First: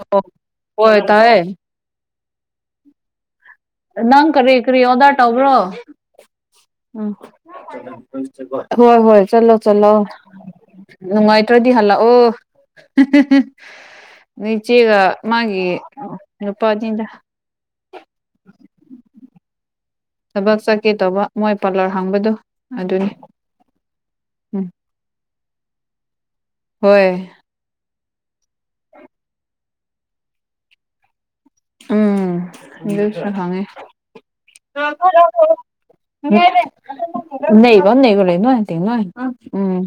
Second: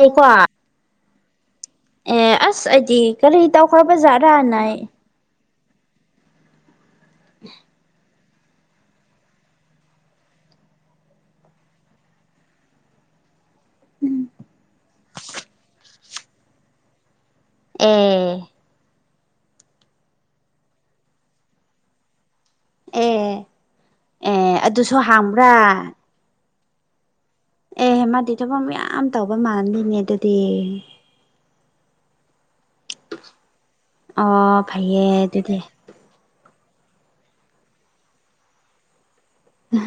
ꯑꯩꯀꯣ ꯑꯣ ꯍ ꯇꯥꯏ ꯑꯦ ꯑꯁ ꯑꯩꯗꯤ ꯀꯔꯤ ꯇꯧꯈ꯭ꯔꯕ ꯅꯪ ꯖꯥꯠꯔꯥꯅ ꯀꯔꯤ ꯑꯩ ꯀꯔꯤ ꯑꯣꯗꯔ ꯇꯧꯕ꯭ꯔꯣ ꯎꯝ ꯍꯣꯏ ꯍꯣꯏ ꯆꯠꯂꯣ ꯆꯂꯣ ꯅꯨꯡꯉꯥꯏꯇ꯭ꯔꯗꯤ ꯍꯜꯂꯛꯑꯣ ꯅꯤꯡꯆꯦꯒ ꯃꯥꯒꯤ ꯅꯨꯄꯥꯗꯗ ꯎꯝ ꯊꯕꯛ ꯆꯠꯀꯦ ꯇꯧꯕ ꯃꯣꯏ ꯄꯥꯔꯂꯔ ꯍꯥꯡꯕꯗꯨꯣ ꯑꯦ ꯑꯦ ꯎꯝ ꯑꯗꯨꯁꯨ ꯍꯥꯡꯕ꯭ꯔꯥ ꯍꯣꯏ ꯑꯦꯍꯦ ꯃꯥꯗꯤ ꯊꯕꯛ ꯌꯥꯝ ꯇꯧꯕ ꯃꯥꯂꯝꯗꯣꯏꯅꯦ ꯑꯗꯨꯗꯤ ꯏꯗꯁꯨ ꯈꯥꯉꯦ ꯑꯣ ꯐꯩꯌꯦ ꯅꯕ ꯑꯗꯨꯗꯤ ꯅꯕ ꯂꯩꯅ ꯍꯥꯏ ꯅ ꯎꯝ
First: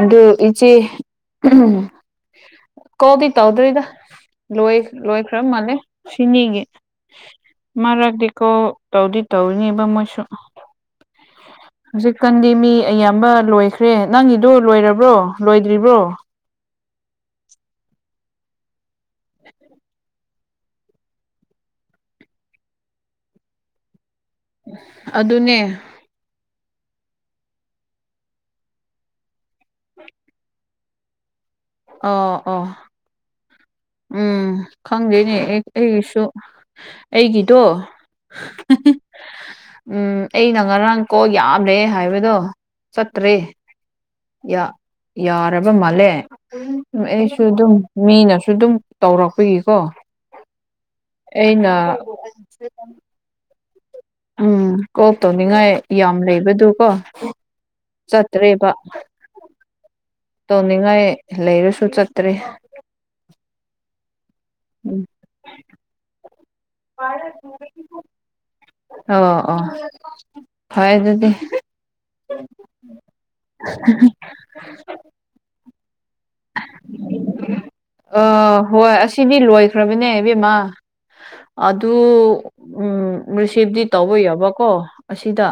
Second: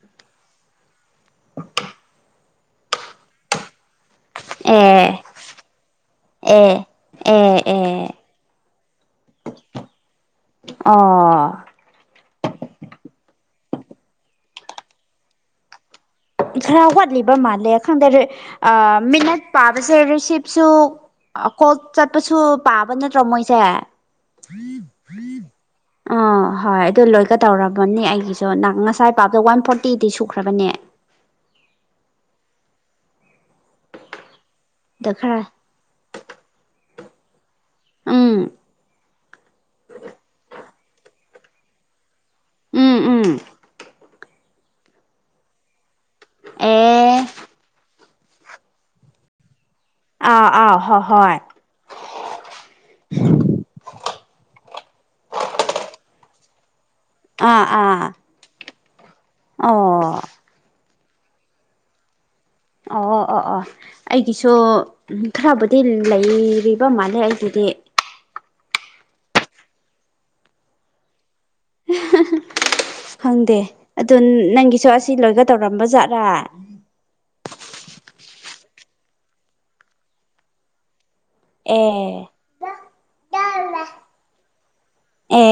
ꯑꯗꯨ ꯏꯆꯦ ꯀꯣꯗꯤ ꯇꯧꯗ꯭ꯣꯏꯗꯣꯏ ꯑꯦ ꯂꯣꯏꯈ꯭ꯔ ꯃꯥꯜꯂꯦ ꯁꯤꯅꯤꯒꯤ ꯑꯦ ꯑꯦ ꯑꯦ ꯃꯔꯛꯇꯛꯇꯤꯀꯣ ꯇꯧꯗꯤ ꯇꯧꯅꯦꯕ ꯃꯣꯏꯁꯨ ꯑꯣ ꯍꯧꯖꯤꯛꯀꯥꯟꯗꯤ ꯃꯤ ꯑꯌꯥꯝꯕ ꯂꯣꯏꯈ꯭ꯔꯦ ꯅꯪꯒꯤꯗꯨ ꯂꯣꯏꯔꯕ꯭ꯔꯣ ꯂꯣꯏꯗ꯭ꯔꯤꯕ꯭ꯔꯣ ꯈꯔ ꯋꯥꯠꯂꯤꯕ ꯃꯥꯜꯂꯦ ꯈꯪꯗꯦ ꯃꯤꯅꯠ ꯄꯥꯕꯁꯦ ꯔꯤꯁꯤꯞꯁꯨ ꯀꯣꯛ ꯆꯠꯄꯁꯨ ꯄꯥꯕ ꯅꯠꯇ꯭ꯔꯣ ꯃꯣꯏꯁꯦ ꯑꯗꯨꯅꯦ ꯑꯥ ꯍꯣꯏ ꯑꯗꯨ ꯂꯣꯏꯒ ꯇꯧꯔꯕꯅꯤ ꯑꯩꯒꯤꯁꯨ ꯅꯍ ꯉꯁꯥꯏ ꯄꯥꯛꯇ ꯋꯥꯟ ꯐꯣꯔꯇꯤꯗꯤ ꯁꯨꯈ꯭ꯔꯕꯅꯦ ꯑꯣ ꯑꯣ ꯎꯝ ꯗ ꯈꯪꯗꯦꯅꯦ ꯈꯔ ꯑꯩꯁꯨ ꯑꯩꯒꯤꯗꯣ ꯎꯝ ꯎꯝ ꯑꯩꯅ ꯉꯔꯥꯡ ꯀꯣ ꯌꯥ꯭ꯔꯦ ꯍꯥꯏꯕꯗꯣ ꯎꯝ ꯎꯝ ꯆꯠꯇ꯭ꯔꯦ ꯌꯥꯔꯕ ꯃꯥꯜꯂꯦ ꯑꯦ ꯑꯩꯁꯨ ꯑꯗꯨꯝ ꯃꯤꯅꯁꯨ ꯁꯨ ꯑꯗꯨꯝ ꯇꯧꯔꯛꯄꯒꯤꯀꯣ ꯑ ꯑ ꯍ ꯍꯣꯏ ꯑꯩꯅ ꯎꯝ ꯀꯣꯛꯜ ꯇꯧꯅꯤꯡꯉꯥꯏ ꯌꯥꯝ ꯂꯩꯕꯗꯨ ꯀꯣ ꯑꯥ ꯑꯥ ꯆꯠꯇ꯭ꯔꯦꯕ ꯑꯣ ꯇꯧꯅꯤꯡꯉꯥꯏ ꯂꯩꯔꯁꯨ ꯆꯠꯇ꯭ꯔꯔꯤ ꯑꯣ ꯑꯣ ꯑꯣ ꯑꯣ ꯑꯩꯒꯤꯁꯨ ꯎꯝ ꯈꯔꯕꯨꯗꯤ ꯂꯩꯔꯤꯕ ꯏꯕꯞ ꯃꯥꯜꯂꯦ ꯑꯩꯒꯤꯗꯤ ꯑꯣ ꯑꯣ ꯐ ꯑꯗꯨꯗꯤ ꯈꯪꯗꯦ ꯑꯗꯨ ꯅꯪꯒꯤꯁꯨ ꯑꯁꯤ ꯂꯣꯏꯒ ꯇꯧꯔꯝꯕꯖꯥꯠ꯭ꯔꯥ ꯑ ꯍꯣꯏ ꯑꯁꯤꯅꯤ ꯂꯣꯏꯈ꯭ꯔꯕꯅꯦ ꯏꯕꯦꯝꯃꯥ ꯑꯗꯨ ꯑꯦ ꯎꯝ ꯔꯤꯁꯤꯞꯇꯤ ꯇꯧꯕ ꯌꯥꯕꯀꯣ ꯑꯁꯤꯗ ꯑꯦ